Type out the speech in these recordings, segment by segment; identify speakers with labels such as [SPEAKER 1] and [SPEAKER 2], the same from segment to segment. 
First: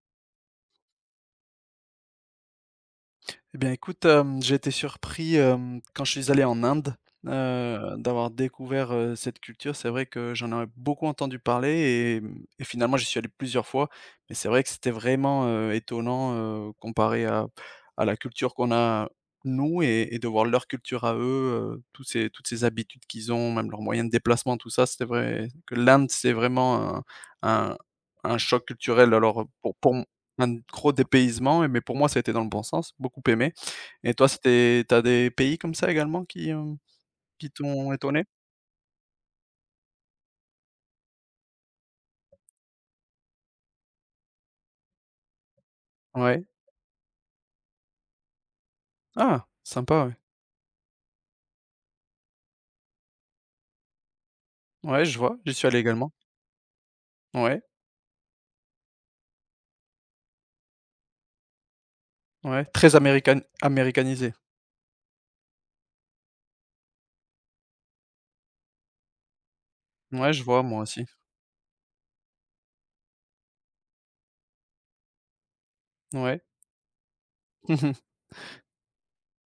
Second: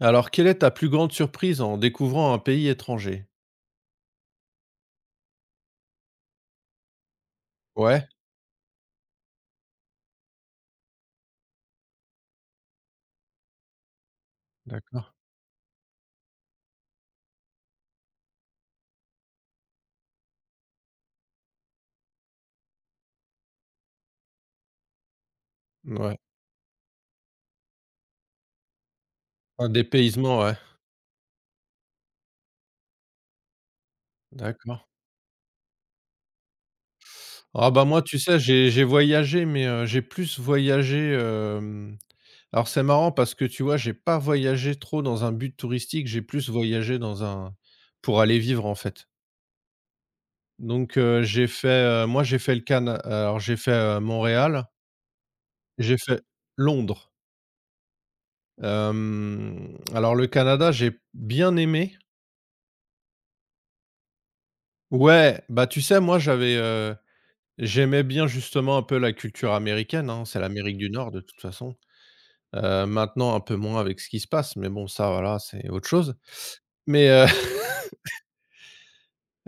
[SPEAKER 1] Alors, quelle est ta plus grande surprise en découvrant un pays étranger?
[SPEAKER 2] Eh bien, écoute, j'ai été surpris, quand je suis allé en Inde,
[SPEAKER 1] Ouais,
[SPEAKER 2] d'avoir découvert, cette culture. C'est vrai que j'en avais beaucoup entendu parler et finalement, j'y suis allé plusieurs fois. Mais c'est vrai que c'était
[SPEAKER 1] d'accord.
[SPEAKER 2] vraiment, étonnant, comparé à la culture qu'on a nous et de voir leur culture à eux, tous ces toutes ces habitudes qu'ils ont, même leurs moyens de déplacement, tout ça. C'était vrai que l'Inde,
[SPEAKER 1] Ouais.
[SPEAKER 2] c'est vraiment un un choc culturel. Alors,
[SPEAKER 1] Un
[SPEAKER 2] pour m
[SPEAKER 1] dépaysement,
[SPEAKER 2] un
[SPEAKER 1] ouais,
[SPEAKER 2] gros dépaysement mais pour moi, ça a été dans le bon sens, beaucoup aimé. Et toi,
[SPEAKER 1] d'accord.
[SPEAKER 2] c'était tu des pays comme ça également qui
[SPEAKER 1] Ah bah,
[SPEAKER 2] t'ont
[SPEAKER 1] moi, tu
[SPEAKER 2] étonné?
[SPEAKER 1] sais, j'ai voyagé, mais j'ai plus voyagé, hem alors c'est marrant parce que tu vois, j'ai pas voyagé trop dans un but touristique, j'ai
[SPEAKER 2] Ouais.
[SPEAKER 1] plus voyagé dans un pour aller vivre, en fait.
[SPEAKER 2] Ah, sympa, ouais.
[SPEAKER 1] Donc j'ai fait, moi, j'ai fait le Canada. Alors j'ai fait, Montréal,
[SPEAKER 2] Ouais, je vois, j'y suis allé
[SPEAKER 1] j'ai
[SPEAKER 2] également.
[SPEAKER 1] fait Londres.
[SPEAKER 2] Ouais,
[SPEAKER 1] Hem, alors le Canada, j'ai bien aimé.
[SPEAKER 2] ouais, très américain, américanisé.
[SPEAKER 1] Ouais, bah, tu sais, moi, j'avais, j'aimais bien justement un peu la culture américaine, hein.
[SPEAKER 2] Ouais,
[SPEAKER 1] C'est
[SPEAKER 2] je vois
[SPEAKER 1] l'Amérique
[SPEAKER 2] moi
[SPEAKER 1] du
[SPEAKER 2] aussi.
[SPEAKER 1] Nord, de toute façon. Maintenant, un peu moins avec ce qui se passe, mais bon, ça, voilà, c'est autre chose.
[SPEAKER 2] Ouais.
[SPEAKER 1] Mais,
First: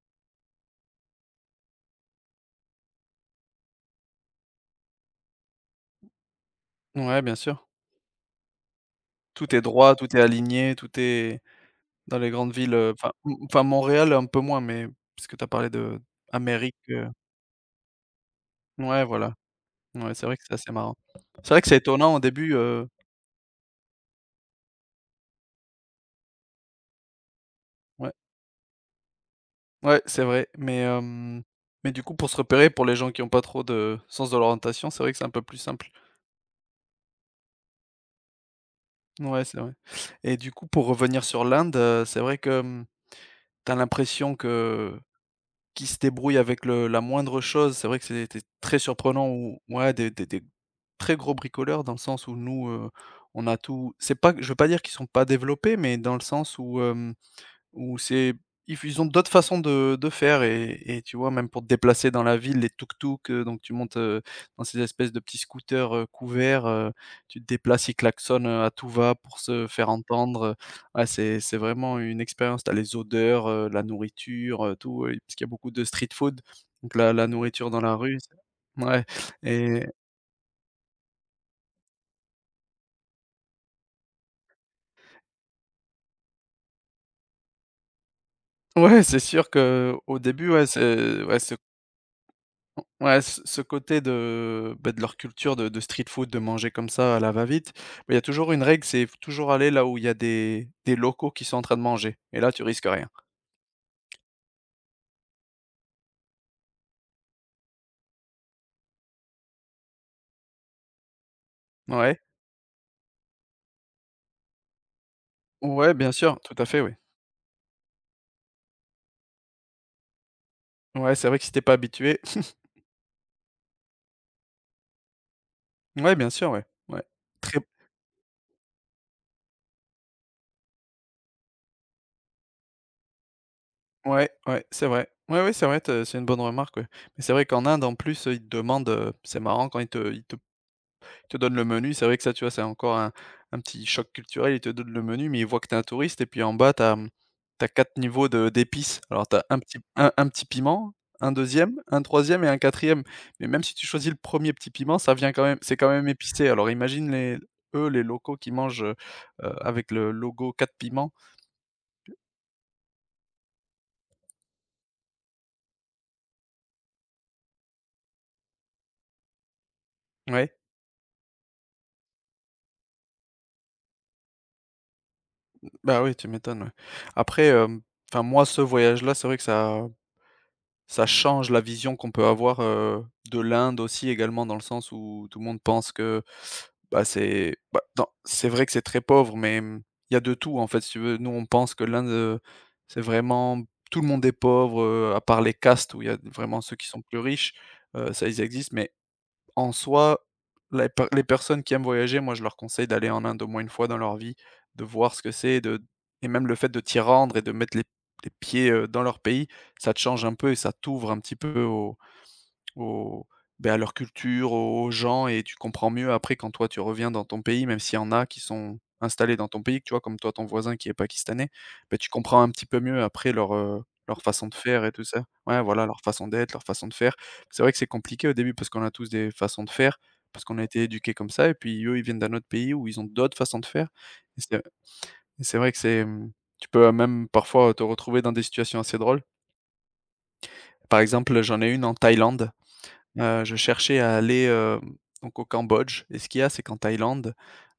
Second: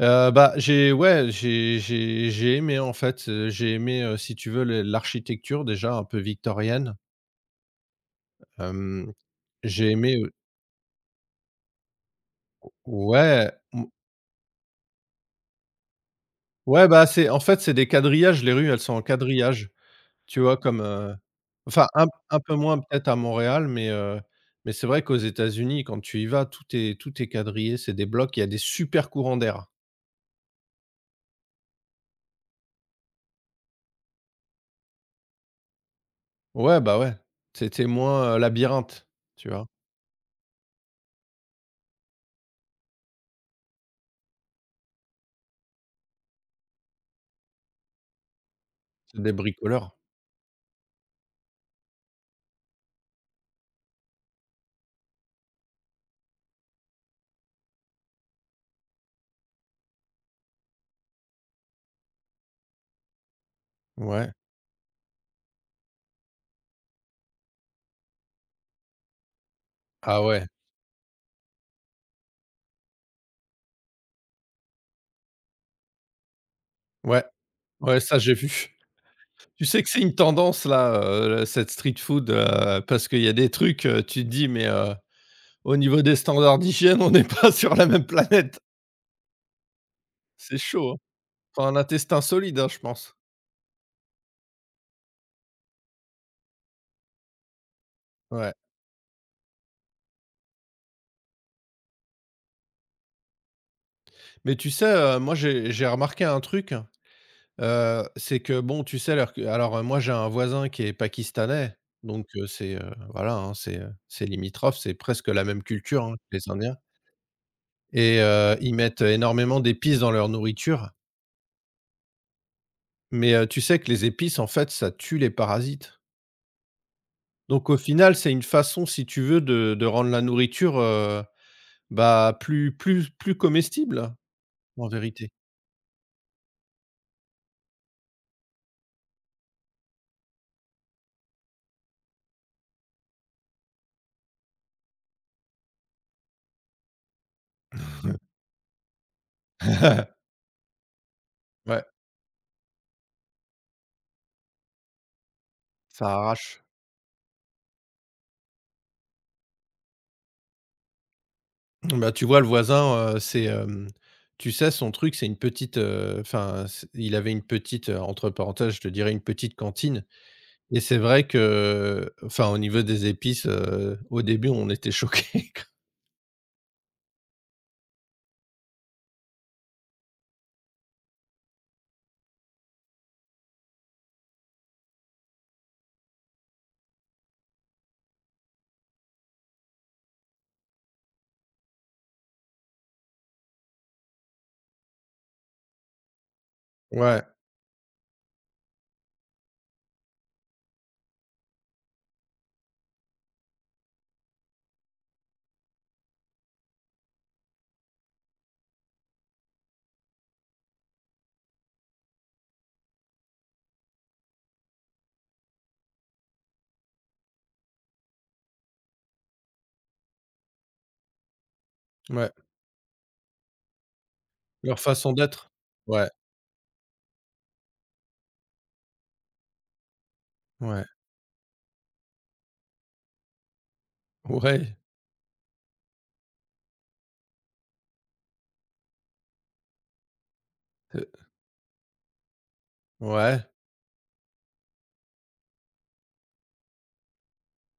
[SPEAKER 1] bah, j'ai aimé, en fait, j'ai aimé, si tu veux, le l'architecture, déjà, un peu victorienne.
[SPEAKER 2] Mmh, ouais, bien sûr.
[SPEAKER 1] Hem,
[SPEAKER 2] Tout est
[SPEAKER 1] j'ai
[SPEAKER 2] droit, tout
[SPEAKER 1] aimé,
[SPEAKER 2] est aligné, tout est dans les grandes villes, enfin m
[SPEAKER 1] ouais,
[SPEAKER 2] enfin
[SPEAKER 1] m
[SPEAKER 2] Montréal un peu moins, mais puisque tu as parlé de Amérique,
[SPEAKER 1] ouais, bah, c'est en fait, c'est des quadrillages, les rues, elles sont en
[SPEAKER 2] ouais, voilà.
[SPEAKER 1] quadrillage.
[SPEAKER 2] Ouais, c'est vrai
[SPEAKER 1] Tu
[SPEAKER 2] que c'est
[SPEAKER 1] vois?
[SPEAKER 2] assez
[SPEAKER 1] Comme,
[SPEAKER 2] marrant. C'est vrai que c'est
[SPEAKER 1] enfin
[SPEAKER 2] étonnant au
[SPEAKER 1] un
[SPEAKER 2] début,
[SPEAKER 1] peu moins peut-être à Montréal, mais c'est vrai qu'aux États-Unis, quand tu y vas, tout est quadrillé, c'est des
[SPEAKER 2] ouais.
[SPEAKER 1] blocs, il y a des super courants d'air.
[SPEAKER 2] Ouais, c'est vrai, mais du coup, pour se repérer, pour les gens qui ont pas trop de sens de l'orientation, c'est vrai que c'est un peu plus simple.
[SPEAKER 1] Ouais, bah, ouais, c'était moins, labyrinthe,
[SPEAKER 2] Ouais,
[SPEAKER 1] tu
[SPEAKER 2] c'est
[SPEAKER 1] vois?
[SPEAKER 2] vrai et du coup, pour revenir sur l'Inde, c'est vrai que, tu as l'impression que qui se débrouille avec le la moindre chose. C'est vrai que c'était très
[SPEAKER 1] C'est
[SPEAKER 2] surprenant
[SPEAKER 1] des
[SPEAKER 2] ou ouais,
[SPEAKER 1] bricoleurs.
[SPEAKER 2] des très gros bricoleurs dans le sens où nous, on a tout c'est pas je veux pas dire qu'ils sont pas développés, mais dans le sens où, Ou c'est if ils ont d'autres façons de faire et tu vois, même pour te déplacer dans la ville, les tuk tuk donc tu montes,
[SPEAKER 1] Ouais.
[SPEAKER 2] dans ces espèces de petits scooters, couverts, tu te déplaces, ils klaxonnent, à tout va pour se faire
[SPEAKER 1] Ah
[SPEAKER 2] entendre,
[SPEAKER 1] ouais.
[SPEAKER 2] heu. Ah, c'est vraiment une expérience. T'as les odeurs, la nourriture, tout, parce qu'il y a beaucoup de street food, donc la
[SPEAKER 1] Ouais,
[SPEAKER 2] la nourriture dans la
[SPEAKER 1] ouais,
[SPEAKER 2] rue,
[SPEAKER 1] ça j'ai vu.
[SPEAKER 2] c'est ouais
[SPEAKER 1] Tu sais
[SPEAKER 2] et
[SPEAKER 1] que c'est une tendance là, cette street food, parce qu'il y a des trucs, tu te dis: «Mais au niveau des standards d'hygiène, on n'est pas sur la même planète».
[SPEAKER 2] ouais, c'est sûr que au début,
[SPEAKER 1] C'est
[SPEAKER 2] ouais,
[SPEAKER 1] chaud, hein.
[SPEAKER 2] c'est ouais, c'est
[SPEAKER 1] Faut un intestin solide, hein, je pense.
[SPEAKER 2] Ouais, ce côté de, bah, de leur culture de street food, de manger comme ça à la va-vite, mais il y a toujours
[SPEAKER 1] Ouais.
[SPEAKER 2] une règle, c'est faut toujours aller là où il y a des locaux qui sont en train de manger et là, tu risques rien.
[SPEAKER 1] Mais tu sais, moi j'ai remarqué un truc, c'est que bon, tu sais, alors, moi j'ai un voisin qui est pakistanais,
[SPEAKER 2] Ouais.
[SPEAKER 1] donc c'est, voilà, hein, c'est limitrophe, c'est presque la même
[SPEAKER 2] Ouais,
[SPEAKER 1] culture,
[SPEAKER 2] bien
[SPEAKER 1] hein, que
[SPEAKER 2] sûr,
[SPEAKER 1] les
[SPEAKER 2] tout à
[SPEAKER 1] Indiens
[SPEAKER 2] fait, oui.
[SPEAKER 1] et ils mettent énormément d'épices dans leur nourriture,
[SPEAKER 2] Ouais, c'est vrai que si t'es pas habitué
[SPEAKER 1] mais tu sais que les épices, en fait, ça tue les parasites.
[SPEAKER 2] ouais, bien sûr, ouais, ouais. Très
[SPEAKER 1] Donc au final, c'est une façon, si tu veux, de rendre la nourriture, bah, plus comestible,
[SPEAKER 2] Ouais, ouais, c'est
[SPEAKER 1] en
[SPEAKER 2] vrai.
[SPEAKER 1] vérité.
[SPEAKER 2] Ouais, ouais, c'est vrai, tu c'est une bonne remarque, ouais, mais c'est vrai qu'en Inde, en plus, ils te demandent, c'est marrant quand ils te donne le menu, c'est vrai que ça, tu vois, c'est encore un petit choc culturel. Ils te donnent le menu, mais ils voient que tu es un touriste et puis en bas, tu as, quatre niveaux de d'épices. Alors tu as un petit un un petit piment, un deuxième
[SPEAKER 1] Ouais,
[SPEAKER 2] un troisième et un quatrième Mais même si tu choisis le premier petit piment, ça vient quand même c'est quand même
[SPEAKER 1] ça
[SPEAKER 2] épicé.
[SPEAKER 1] arrache.
[SPEAKER 2] Alors imagine les eux, les locaux qui mangent, avec le logo quatre piments.
[SPEAKER 1] Bah, tu vois, le voisin, c'est, tu sais, son truc, c'est une petite, enfin, c il avait une petite, entre parenthèses, je te dirais, une petite cantine
[SPEAKER 2] Ouais.
[SPEAKER 1] et c'est vrai que, enfin, au niveau des épices, au début, on était choqués.
[SPEAKER 2] Bah, oui, tu m'étonnes, ouais. Après, enfin, moi, ce voyage-là, c'est vrai que ça change la vision qu'on peut avoir, de l'Inde aussi également dans le sens où tout le monde pense que, bah, c'est bah, dans c'est vrai que c'est très pauvre, mais, il y a de tout, en fait, si tu veux. Nous, on pense que l'Inde, c'est vraiment tout le monde est pauvre, à part les castes où il y a vraiment ceux qui sont plus
[SPEAKER 1] Ouais,
[SPEAKER 2] riches, ça, ils existent, mais en soi, les personnes qui aiment voyager, moi, je leur conseille d'aller en Inde au moins une fois dans leur vie, de voir ce que c'est, de et même le fait de t'y rendre et de mettre les pieds, dans leur pays, ça te change un peu et ça t'ouvre un petit peu au à leur culture, aux gens et tu comprends mieux après quand toi tu reviens dans ton pays, même s'il y en a qui sont installés dans ton pays, que tu vois? Comme toi, ton voisin qui est pakistanais, beh, tu
[SPEAKER 1] ouais,
[SPEAKER 2] comprends un petit peu mieux après leur façon de
[SPEAKER 1] leur
[SPEAKER 2] faire et tout
[SPEAKER 1] façon
[SPEAKER 2] ça.
[SPEAKER 1] d'être.
[SPEAKER 2] Ouais, voilà, leur
[SPEAKER 1] Ouais,
[SPEAKER 2] façon d'être, leur façon de faire. C'est vrai que c'est compliqué au début parce qu'on a tous des façons de faire, parce qu'on a été
[SPEAKER 1] ouais,
[SPEAKER 2] éduqués comme ça et puis eux, ils viennent d'un autre pays où ils ont d'autres façons de faire et c'est
[SPEAKER 1] ouais,
[SPEAKER 2] et c'est vrai que c'est, tu peux, même parfois te retrouver dans des situations assez drôles. Par
[SPEAKER 1] heu,
[SPEAKER 2] exemple, j'en ai une en Thaïlande.
[SPEAKER 1] ouais,
[SPEAKER 2] Je cherchais à aller, donc au Cambodge et ce qu'il y a, c'est qu'en Thaïlande,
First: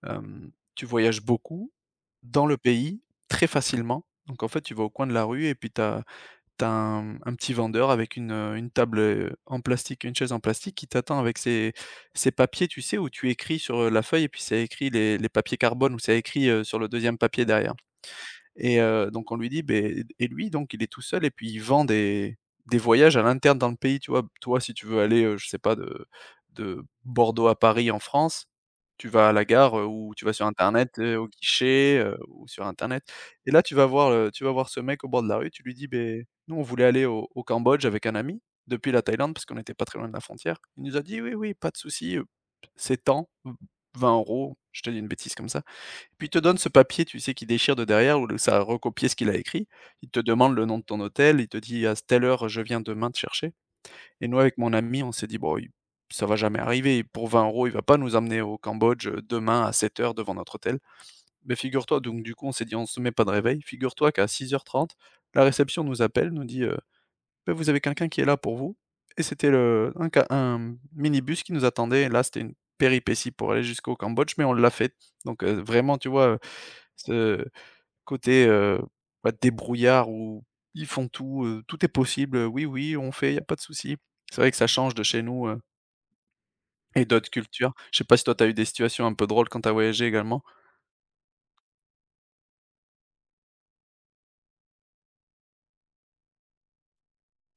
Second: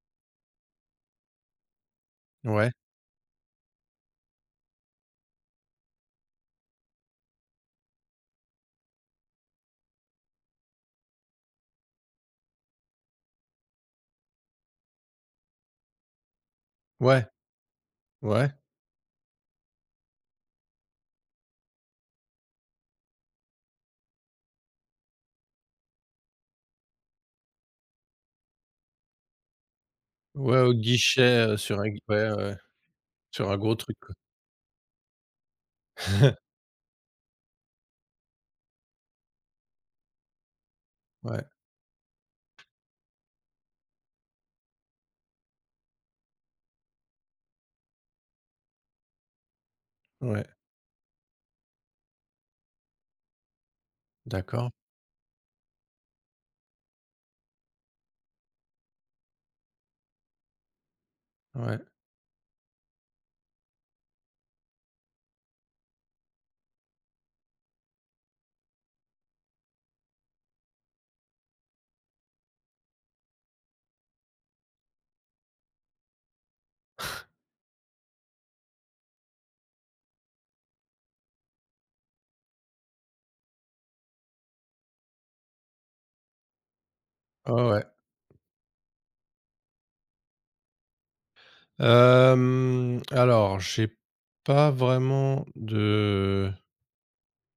[SPEAKER 2] tu voyages beaucoup dans le
[SPEAKER 1] ouais,
[SPEAKER 2] pays, très facilement. Donc en fait, tu vas au coin de la rue et puis tu as un petit vendeur avec une table, en plastique, une chaise en plastique qui t'attend avec ses papiers, tu sais, où tu écris sur, la feuille et puis c'est écrit les papiers carbone ou c'est écrit, sur le deuxième
[SPEAKER 1] ouais,
[SPEAKER 2] papier derrière.
[SPEAKER 1] ouais.
[SPEAKER 2] Et donc on lui dit: «Beh et lui donc il est tout seul et puis il vend des voyages à l'interne dans le pays». Tu vois? Toi, si tu veux aller, je sais pas de Bordeaux à Paris en France, tu vas à la gare, ou tu vas sur
[SPEAKER 1] Ouais, au
[SPEAKER 2] internet, au
[SPEAKER 1] guichet, sur un
[SPEAKER 2] guichet,
[SPEAKER 1] gui ouais, ouais,
[SPEAKER 2] ou
[SPEAKER 1] ouais,
[SPEAKER 2] sur internet
[SPEAKER 1] sur
[SPEAKER 2] et
[SPEAKER 1] un
[SPEAKER 2] là
[SPEAKER 1] gros
[SPEAKER 2] tu vas
[SPEAKER 1] truc,
[SPEAKER 2] voir,
[SPEAKER 1] quoi.
[SPEAKER 2] heu, tu vas voir ce mec au bord de la rue, tu lui dis: ben nous on voulait aller au Cambodge avec un ami, depuis la Thaïlande parce qu'on n'était pas très loin de la frontière». Il nous a dit: «Oui,
[SPEAKER 1] Ouais,
[SPEAKER 2] oui, pas de souci, c'est tant, 20 euros. Je te dis une bêtise comme ça. Puis il te donne ce papier, tu sais, qu'il déchire de derrière où le ça a recopié ce qu'il a écrit. Il te
[SPEAKER 1] ouais,
[SPEAKER 2] demande le nom de ton hôtel, il te dit: «À telle heure, je viens demain te chercher» et nous, avec
[SPEAKER 1] d'accord,
[SPEAKER 2] mon ami, on s'est dit: «Bon, il ça va jamais arriver. Pour 20 euros, il va pas nous amener au Cambodge, demain à 7 heures devant notre hôtel». Mais
[SPEAKER 1] ouais,
[SPEAKER 2] figure-toi donc du coup, on s'est dit: «On se met pas de réveil». Figure-toi qu'à 6h30, la réception nous appelle, nous dit, bah, vous avez quelqu'un qui est là pour vous et c'était le un ca un minibus qui nous attendait là, c'était une péripétie pour aller jusqu'au Cambodge, mais on l'a fait. Donc vraiment, tu vois, ce côté, bah, débrouillard où ils font tout, tout est possible, oui, oui, on fait, il y a pas de souci. C'est vrai que ça change de chez nous, et d'autres
[SPEAKER 1] ouais,
[SPEAKER 2] cultures.
[SPEAKER 1] ouais.
[SPEAKER 2] Je sais pas si toi, tu as eu des situations un peu drôles quand tu as voyagé également?
[SPEAKER 1] Hem, alors j'ai pas vraiment de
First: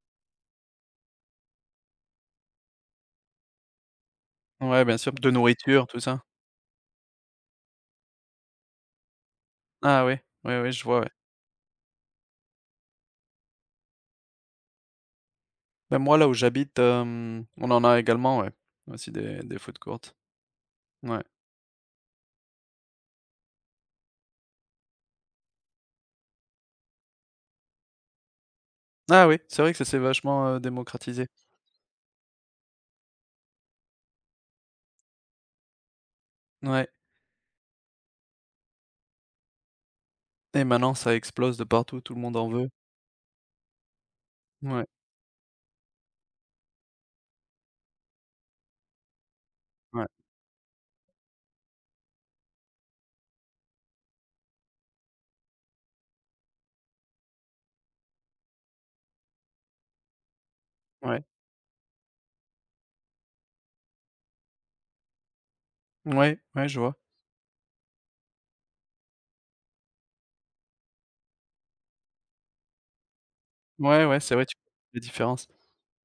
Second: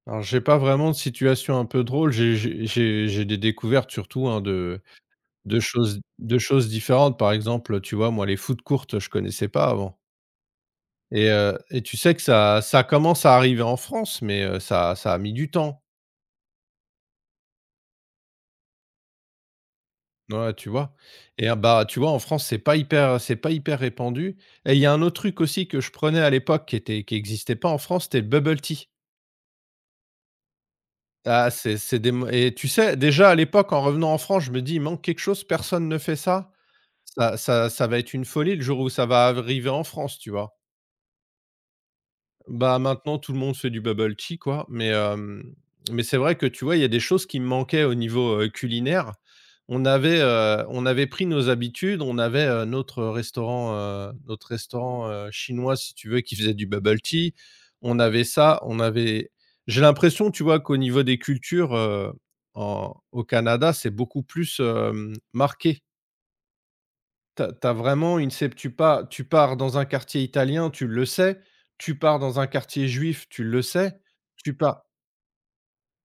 [SPEAKER 1] alors j'ai pas vraiment de situation un peu drôle, j'ai des découvertes surtout, hein,
[SPEAKER 2] Ouais, bien sûr, de nourriture, tout ça.
[SPEAKER 1] de choses différentes. Par exemple, tu vois, moi, les foutes courtes, je connaissais pas avant
[SPEAKER 2] Ah oui, oui, oui, je vois, ouais.
[SPEAKER 1] et tu sais que ça commence à arriver en France mais ça a mis du temps.
[SPEAKER 2] Bah, moi, là où j'habite, on en a également, ouais, aussi des food courts.
[SPEAKER 1] Ouais, tu vois?
[SPEAKER 2] Ouais.
[SPEAKER 1] Et ah, bah, tu vois, en France, c'est pas hyper répandu et il y a un autre truc aussi que je prenais à l'époque qui était qui existait pas en France, c'était le bubble tea.
[SPEAKER 2] Ah oui, c'est vrai que ça s'est vachement, démocratisé.
[SPEAKER 1] Ah, c'est des mo et tu sais, déjà à l'époque, en revenant en France, je me dis: «Il manque quelque chose, personne ne fait ça.
[SPEAKER 2] Ouais
[SPEAKER 1] Ça va être une folie le jour où ça va arriver en France», tu vois?
[SPEAKER 2] et maintenant ça explose de partout, tout le monde en veut.
[SPEAKER 1] Bah, maintenant tout le monde fait du bubble tea quoi,
[SPEAKER 2] Ouais,
[SPEAKER 1] mais mais c'est vrai que tu vois, il y a des choses qui me manquaient au niveau, culinaire.
[SPEAKER 2] ouais,
[SPEAKER 1] On avait pris nos habitudes, on avait, notre restaurant, chinois si tu veux qui faisait du bubble tea. On avait ça, on avait j'ai l'impression tu vois qu'au niveau des
[SPEAKER 2] ouais.
[SPEAKER 1] cultures, en au Canada, c'est beaucoup plus, marqué.
[SPEAKER 2] Ouais, ouais, je vois.
[SPEAKER 1] T'as as vraiment une sep tu pas tu pars dans un quartier italien, tu le sais, tu pars dans un quartier juif, tu le sais,
[SPEAKER 2] Ouais, ouais, c'est vrai,
[SPEAKER 1] tu
[SPEAKER 2] tu vois
[SPEAKER 1] pars
[SPEAKER 2] la différence.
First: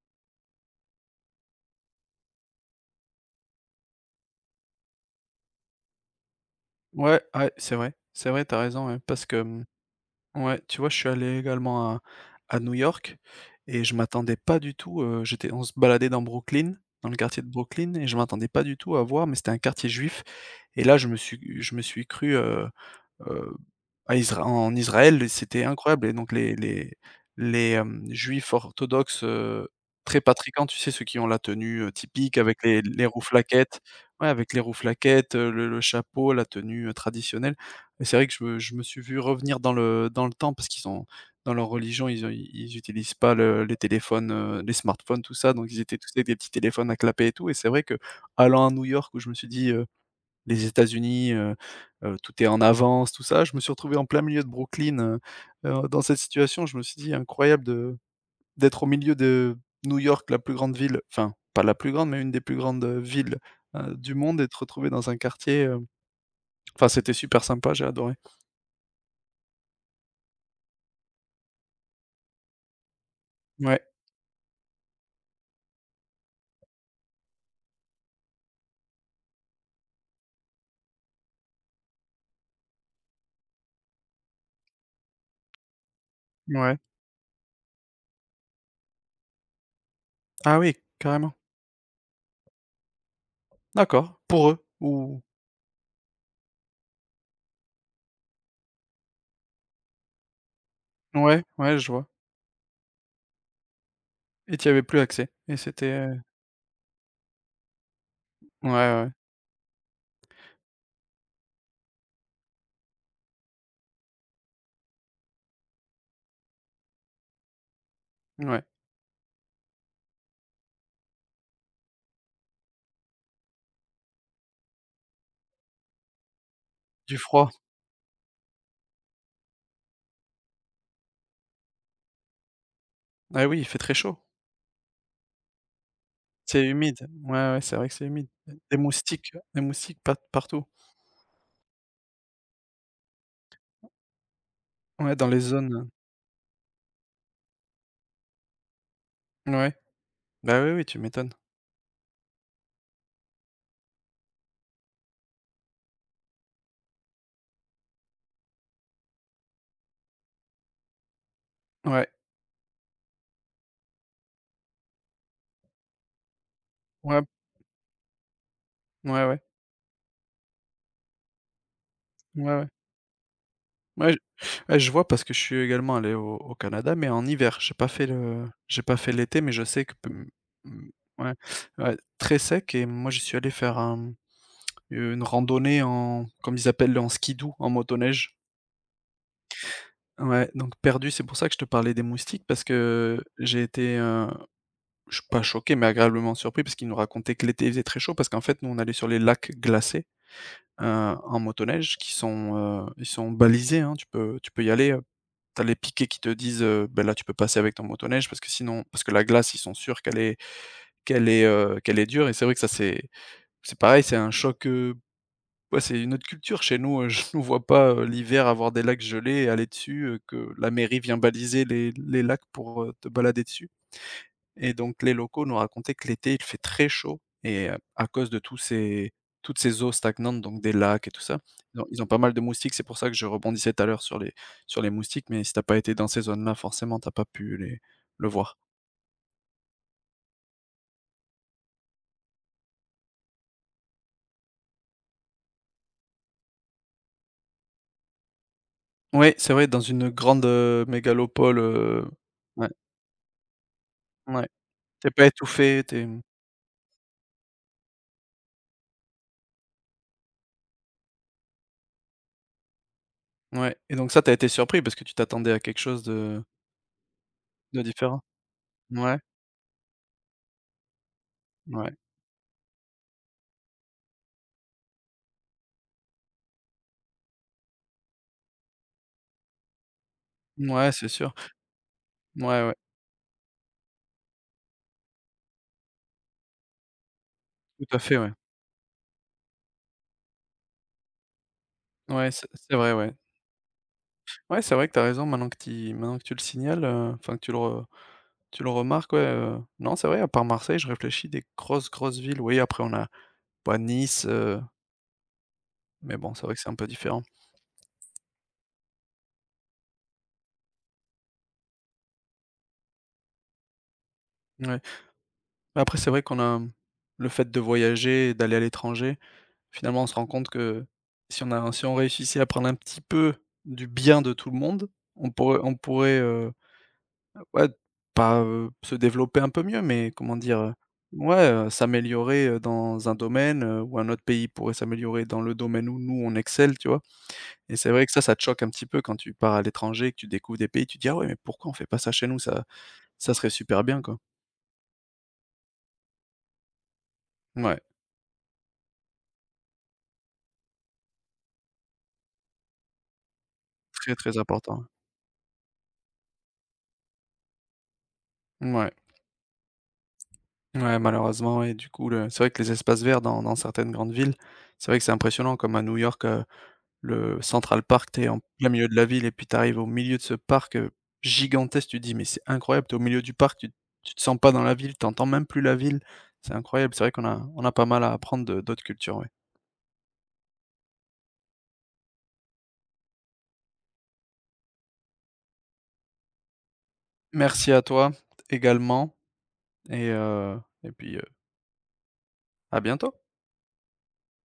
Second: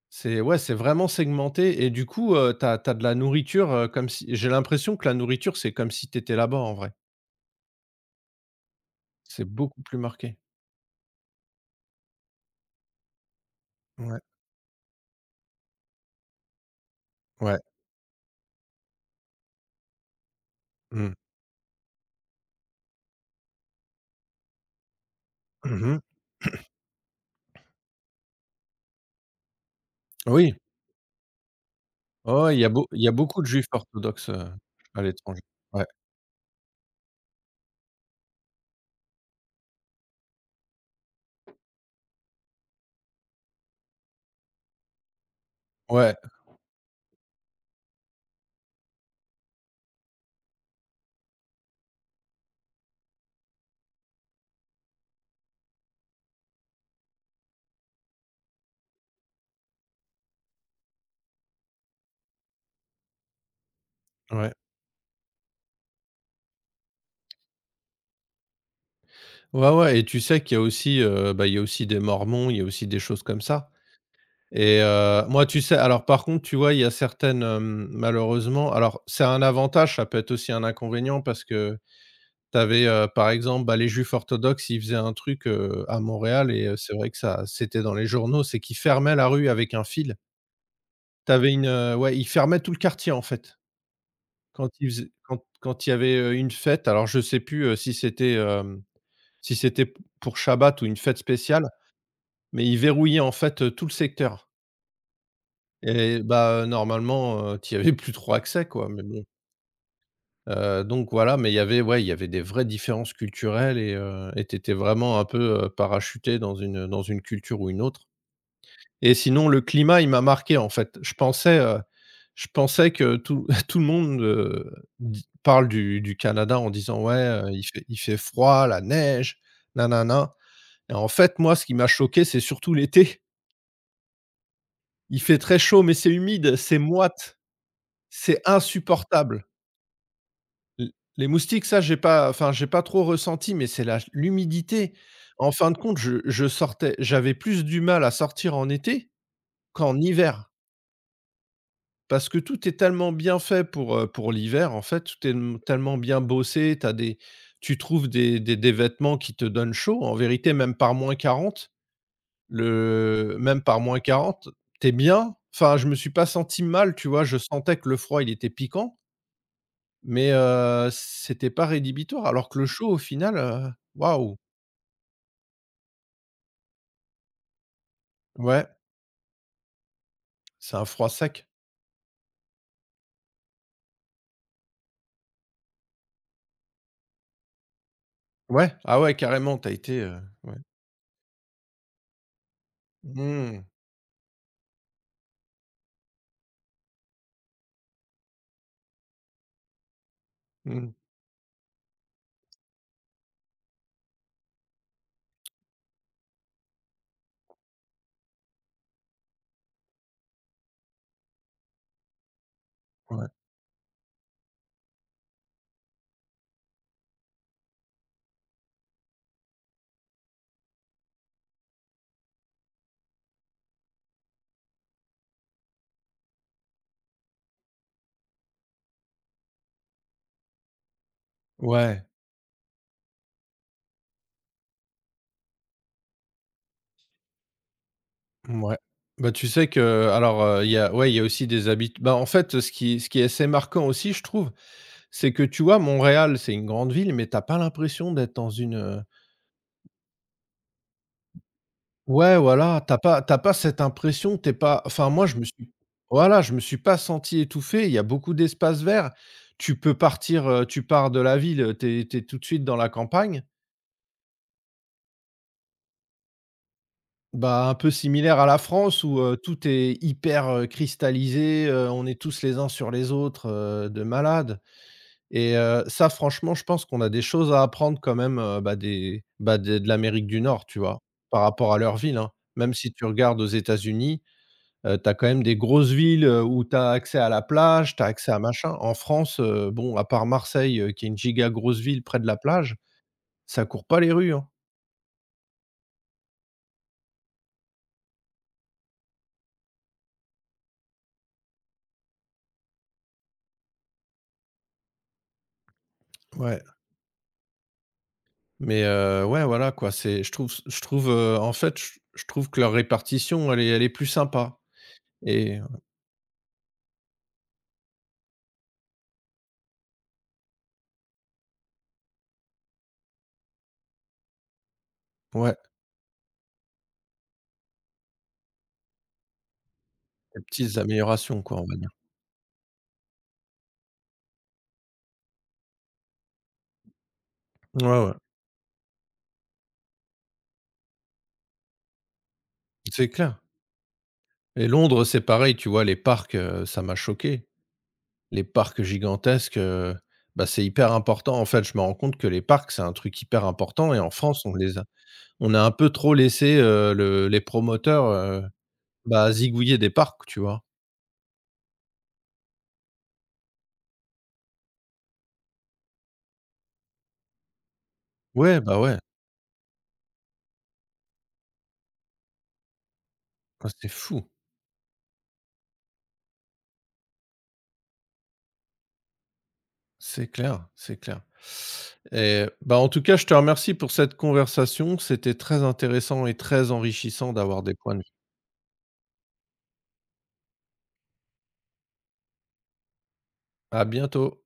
[SPEAKER 1] c'est ouais, c'est vraiment segmenté et du coup, t'as as de la nourriture, comme si j'ai l'impression que la nourriture, c'est comme si t'étais là-bas en vrai.
[SPEAKER 2] Ouais, ouais, c'est vrai. C'est vrai, t'as raison, ouais, parce que,
[SPEAKER 1] C'est beaucoup plus marqué.
[SPEAKER 2] ouais, tu vois, je suis allé également à New York et je
[SPEAKER 1] Ouais,
[SPEAKER 2] m'attendais pas du tout, j'étais on se baladait dans Brooklyn, dans le quartier de
[SPEAKER 1] ouais.
[SPEAKER 2] Brooklyn et je m'attendais pas du tout à voir mais c'était un quartier juif et là je
[SPEAKER 1] Mmh.
[SPEAKER 2] me suis je me suis cru, Heu, à Isra en Israël, c'était
[SPEAKER 1] Mmh.
[SPEAKER 2] incroyable et donc les juifs orthodoxes, très
[SPEAKER 1] Oui.
[SPEAKER 2] patricants, tu sais? Ceux qui ont la tenue, typique
[SPEAKER 1] Oh,
[SPEAKER 2] avec les
[SPEAKER 1] il
[SPEAKER 2] les
[SPEAKER 1] y a beaucoup de juifs
[SPEAKER 2] rouflaquettes. Ouais,
[SPEAKER 1] orthodoxes,
[SPEAKER 2] avec les
[SPEAKER 1] à
[SPEAKER 2] rouflaquettes,
[SPEAKER 1] l'étranger.
[SPEAKER 2] le
[SPEAKER 1] Ouais,
[SPEAKER 2] chapeau, la tenue, traditionnelle. Et c'est vrai que je me suis vu revenir dans le temps parce qu'ils ont dans leur religion, ils utilisent pas le les téléphones, les smartphones, tout ça. Donc ils étaient tous
[SPEAKER 1] ouais,
[SPEAKER 2] avec des petits téléphones à clapet et tout. Et c'est vrai que allant à New York, où je me suis dit, les États-Unis, tout est en avance, tout ça. Je me suis retrouvé en plein milieu de Brooklyn, dans cette situation. Je me suis dit: «Incroyable de d'être au milieu de New York, la plus grande ville», enfin, pas la plus grande, mais une des plus grandes, villes, du monde, et de
[SPEAKER 1] ouais.
[SPEAKER 2] te retrouver dans un quartier, enfin, c'était super sympa, j'ai adoré.
[SPEAKER 1] Ouais, ouais et tu sais qu'il y a aussi, bah, il y a aussi des mormons, il y a aussi des choses comme ça.
[SPEAKER 2] Ouais,
[SPEAKER 1] Et moi, tu sais alors par contre, tu vois, il y a certaines, malheureusement alors c'est un avantage, ça peut être aussi un inconvénient parce que tu avais, par exemple, bah, les juifs orthodoxes, ils faisaient un truc, à Montréal et
[SPEAKER 2] ouais.
[SPEAKER 1] c'est vrai que ça c'était dans les journaux, c'est qu'ils fermaient la rue avec un fil.
[SPEAKER 2] Ah oui, carrément.
[SPEAKER 1] T'avais une, ouais, ils fermaient tout le quartier, en fait,
[SPEAKER 2] D'accord, pour eux
[SPEAKER 1] quand ils faisaient
[SPEAKER 2] ou
[SPEAKER 1] quand il y avait, une fête. Alors je sais plus, si c'était, si c'était p pour Shabbat ou une fête
[SPEAKER 2] ouais,
[SPEAKER 1] spéciale,
[SPEAKER 2] ouais, je vois.
[SPEAKER 1] mais ils verrouillaient, en fait, tout le secteur.
[SPEAKER 2] Et tu avais plus accès et c'était,
[SPEAKER 1] Et bah, normalement, tu y avais plus trop accès
[SPEAKER 2] ouais,
[SPEAKER 1] quoi, mais
[SPEAKER 2] ouais,
[SPEAKER 1] bon, donc voilà, mais il y avait ouais, il y avait des vraies différences culturelles et tu étais vraiment un peu, parachuté dans une culture ou une autre.
[SPEAKER 2] ouais.
[SPEAKER 1] Et sinon le climat, il m'a marqué en fait. Je pensais que tout tout le monde, dit parle du Canada en disant: «Ouais,
[SPEAKER 2] Du froid.
[SPEAKER 1] il fait froid, la neige, nin-nin-nin» et en fait moi ce qui m'a choqué, c'est surtout l'été.
[SPEAKER 2] Ah oui, il fait très chaud.
[SPEAKER 1] Il fait très chaud mais c'est humide,
[SPEAKER 2] C'est
[SPEAKER 1] c'est
[SPEAKER 2] humide.
[SPEAKER 1] moite,
[SPEAKER 2] Ouais, ouais, c'est vrai que c'est humide.
[SPEAKER 1] c'est insupportable.
[SPEAKER 2] Des moustiques par partout.
[SPEAKER 1] L les moustiques, ça, j'ai pas enfin, j'ai pas trop ressenti, mais c'est la l'humidité.
[SPEAKER 2] Ouais, dans les
[SPEAKER 1] En fin de
[SPEAKER 2] zones,
[SPEAKER 1] compte, je sortais j'avais plus du mal à sortir en été
[SPEAKER 2] ouais.
[SPEAKER 1] qu'en hiver
[SPEAKER 2] Bah, oui, oui, tu m'étonnes.
[SPEAKER 1] parce que tout est tellement bien fait pour l'hiver, en fait. Tout est m tellement bien bossé. T'as des tu trouves des vêtements qui te donnent chaud. En vérité, même par moins quarante,
[SPEAKER 2] Ouais,
[SPEAKER 1] le même par moins quarante, t'es bien. Enfin, je me suis pas senti mal, tu
[SPEAKER 2] ouais,
[SPEAKER 1] vois? Je sentais que le froid, il était piquant.
[SPEAKER 2] ouais, ouais,
[SPEAKER 1] Mais c'était pas rédhibitoire,
[SPEAKER 2] ouais,
[SPEAKER 1] alors que
[SPEAKER 2] ouais.
[SPEAKER 1] le chaud au final,
[SPEAKER 2] Ouais,
[SPEAKER 1] waouh!
[SPEAKER 2] je ouais, je vois, parce que je suis également allé au au Canada, mais en hiver.
[SPEAKER 1] Ouais,
[SPEAKER 2] J'ai pas fait l'été, mais je sais que p mmh,
[SPEAKER 1] c'est un froid
[SPEAKER 2] mmh, ouais,
[SPEAKER 1] sec.
[SPEAKER 2] ouais, très sec. Et moi, je suis allé faire un une randonnée en, comme ils appellent, en skidoo, en motoneige.
[SPEAKER 1] Ouais, ah ouais carrément, t'as été,
[SPEAKER 2] Ouais,
[SPEAKER 1] ouais.
[SPEAKER 2] donc perdu. C'est pour ça que je te parlais des moustiques, parce que j'ai
[SPEAKER 1] Mmh,
[SPEAKER 2] été, je suis pas choqué, mais agréablement surpris, parce qu'il nous racontait que l'été, il faisait très chaud, parce qu'en fait, nous, on allait sur les lacs glacés, heu,
[SPEAKER 1] mmh,
[SPEAKER 2] en motoneige, qui sont, ils sont balisés, hein. Tu peux y aller, tu les piquets qui te disent, ben là, tu peux passer avec ton motoneige, parce que sinon, parce que la glace, ils sont sûrs qu'elle est qu'elle est dure. Et c'est vrai que ça,
[SPEAKER 1] ouais.
[SPEAKER 2] c'est pareil, c'est un choc, ouais, c'est une autre culture. Chez nous, je ne vois pas, l'hiver, avoir des lacs gelés et aller dessus, que la mairie vient baliser les lacs pour, te balader dessus. Et donc les locaux nous racontaient que l'été, il fait très chaud, et à cause de tous ces toutes ces eaux stagnantes, donc des lacs et tout ça, ils ont
[SPEAKER 1] Ouais,
[SPEAKER 2] pas mal de moustiques. C'est pour ça que je rebondissais tout à l'heure sur les moustiques. Mais si t'as pas été dans ces zones-là, forcément, t'as pas pu les le voir.
[SPEAKER 1] mouais. Bah, tu sais que alors, il y a aussi des habitudes bah, en fait, ce qui est assez marquant aussi, je trouve, c'est que tu vois, Montréal, c'est une grande ville, mais t'as pas l'impression d'être dans une,
[SPEAKER 2] Oui, c'est vrai, dans une grande, mégalopole,
[SPEAKER 1] Ouais,
[SPEAKER 2] ouais,
[SPEAKER 1] voilà, t'as pas cette impression,
[SPEAKER 2] ouais,
[SPEAKER 1] T'es pas enfin
[SPEAKER 2] tu pas
[SPEAKER 1] moi je me suis
[SPEAKER 2] étouffé, t'es mmh,
[SPEAKER 1] voilà, je me suis pas senti étouffé, il y a beaucoup d'espaces verts. Tu peux partir, tu pars de la ville, t'es tu tout de suite dans la campagne.
[SPEAKER 2] ouais. Et donc ça, t'as été surpris parce que tu t'attendais à quelque chose
[SPEAKER 1] Bah, un
[SPEAKER 2] de
[SPEAKER 1] peu
[SPEAKER 2] différent?
[SPEAKER 1] similaire à la France
[SPEAKER 2] Ouais,
[SPEAKER 1] où, tout est hyper, cristallisé,
[SPEAKER 2] ouais,
[SPEAKER 1] on est tous les uns sur les autres, de malades. Et ça franchement je pense qu'on a des choses à apprendre quand même, bah, des de l'Amérique du Nord, tu
[SPEAKER 2] ouais,
[SPEAKER 1] vois?
[SPEAKER 2] c'est sûr.
[SPEAKER 1] Par rapport à leur ville, hein.
[SPEAKER 2] Ouais, ouais,
[SPEAKER 1] Même si tu regardes aux États-Unis. Tu quand même des grosses villes, où t'as accès à la
[SPEAKER 2] tout
[SPEAKER 1] plage,
[SPEAKER 2] à
[SPEAKER 1] t'as
[SPEAKER 2] fait, ouais.
[SPEAKER 1] accès à machin. En France, bon, à part Marseille, qui est une giga grosse ville près de
[SPEAKER 2] Ouais,
[SPEAKER 1] la
[SPEAKER 2] c'est
[SPEAKER 1] plage,
[SPEAKER 2] vrai, ouais.
[SPEAKER 1] ça court pas les rues, hein.
[SPEAKER 2] Ouais, c'est vrai que tu as raison, maintenant que tu le signales, enfin que tu le remarques, ouais, non, c'est vrai, à part Marseille, je réfléchis des grosses, grosses villes. Oui, après on a, bah, Nice, mais bon, c'est vrai que
[SPEAKER 1] Ouais.
[SPEAKER 2] c'est un peu différent.
[SPEAKER 1] Mais ouais, voilà, quoi, c'est je trouve, en fait, je trouve que leur répartition, elle est plus sympa
[SPEAKER 2] Ouais.
[SPEAKER 1] et
[SPEAKER 2] Mais après, c'est vrai qu'on a, mmh, le fait de voyager et d'aller à l'étranger, finalement, on se rend compte que si on réussissait à prendre un petit peu du bien de tout le monde, on
[SPEAKER 1] ouais,
[SPEAKER 2] pourrait ouais, pas, se développer un peu mieux, mais comment
[SPEAKER 1] des
[SPEAKER 2] dire,
[SPEAKER 1] petites améliorations,
[SPEAKER 2] Ouais,
[SPEAKER 1] quoi, on va dire.
[SPEAKER 2] s'améliorer, dans un domaine, où un autre pays pourrait s'améliorer dans le domaine où nous on excelle, tu vois? Et
[SPEAKER 1] Ouais,
[SPEAKER 2] c'est vrai que
[SPEAKER 1] ouais,
[SPEAKER 2] ça te choque un petit peu quand tu pars à l'étranger, que tu découvres des pays, tu te dis: «Ah ouais, mais pourquoi on fait pas ça chez nous?
[SPEAKER 1] c'est
[SPEAKER 2] Ça
[SPEAKER 1] clair
[SPEAKER 2] serait super bien, quoi».
[SPEAKER 1] et Londres, c'est pareil, tu vois? Les parcs, ça m'a choqué.
[SPEAKER 2] Ouais,
[SPEAKER 1] Les parcs gigantesques, bah, c'est hyper important. En fait, je me rends compte que les parcs, c'est un truc hyper important et en
[SPEAKER 2] très, très
[SPEAKER 1] France,
[SPEAKER 2] important.
[SPEAKER 1] on a un peu trop laissé, le les promoteurs,
[SPEAKER 2] Ouais.
[SPEAKER 1] bah, zigouiller des parcs, tu vois?
[SPEAKER 2] Ouais, malheureusement, et du coup, le c'est vrai que les espaces verts dans dans certaines grandes villes, c'est vrai que c'est impressionnant, comme à New York, le Central Park. T'es es en
[SPEAKER 1] Ouais,
[SPEAKER 2] plein
[SPEAKER 1] bah,
[SPEAKER 2] milieu de
[SPEAKER 1] ouais.
[SPEAKER 2] la ville, et puis t'arrives au milieu de ce parc, gigantesque, tu te dis: «Mais c'est incroyable». T'es au milieu du parc,
[SPEAKER 1] Ah, c'est
[SPEAKER 2] tu te
[SPEAKER 1] fou.
[SPEAKER 2] sens pas dans la ville, t'entends même plus la ville. C'est incroyable, c'est vrai qu'on a pas mal à apprendre de d'autres cultures, ouais.
[SPEAKER 1] C'est clair et bah, en tout cas, je te remercie pour cette conversation. C'était très intéressant et très enrichissant d'avoir
[SPEAKER 2] Merci
[SPEAKER 1] des
[SPEAKER 2] à
[SPEAKER 1] points de vue.
[SPEAKER 2] toi également, et puis, à bientôt.
[SPEAKER 1] À bientôt.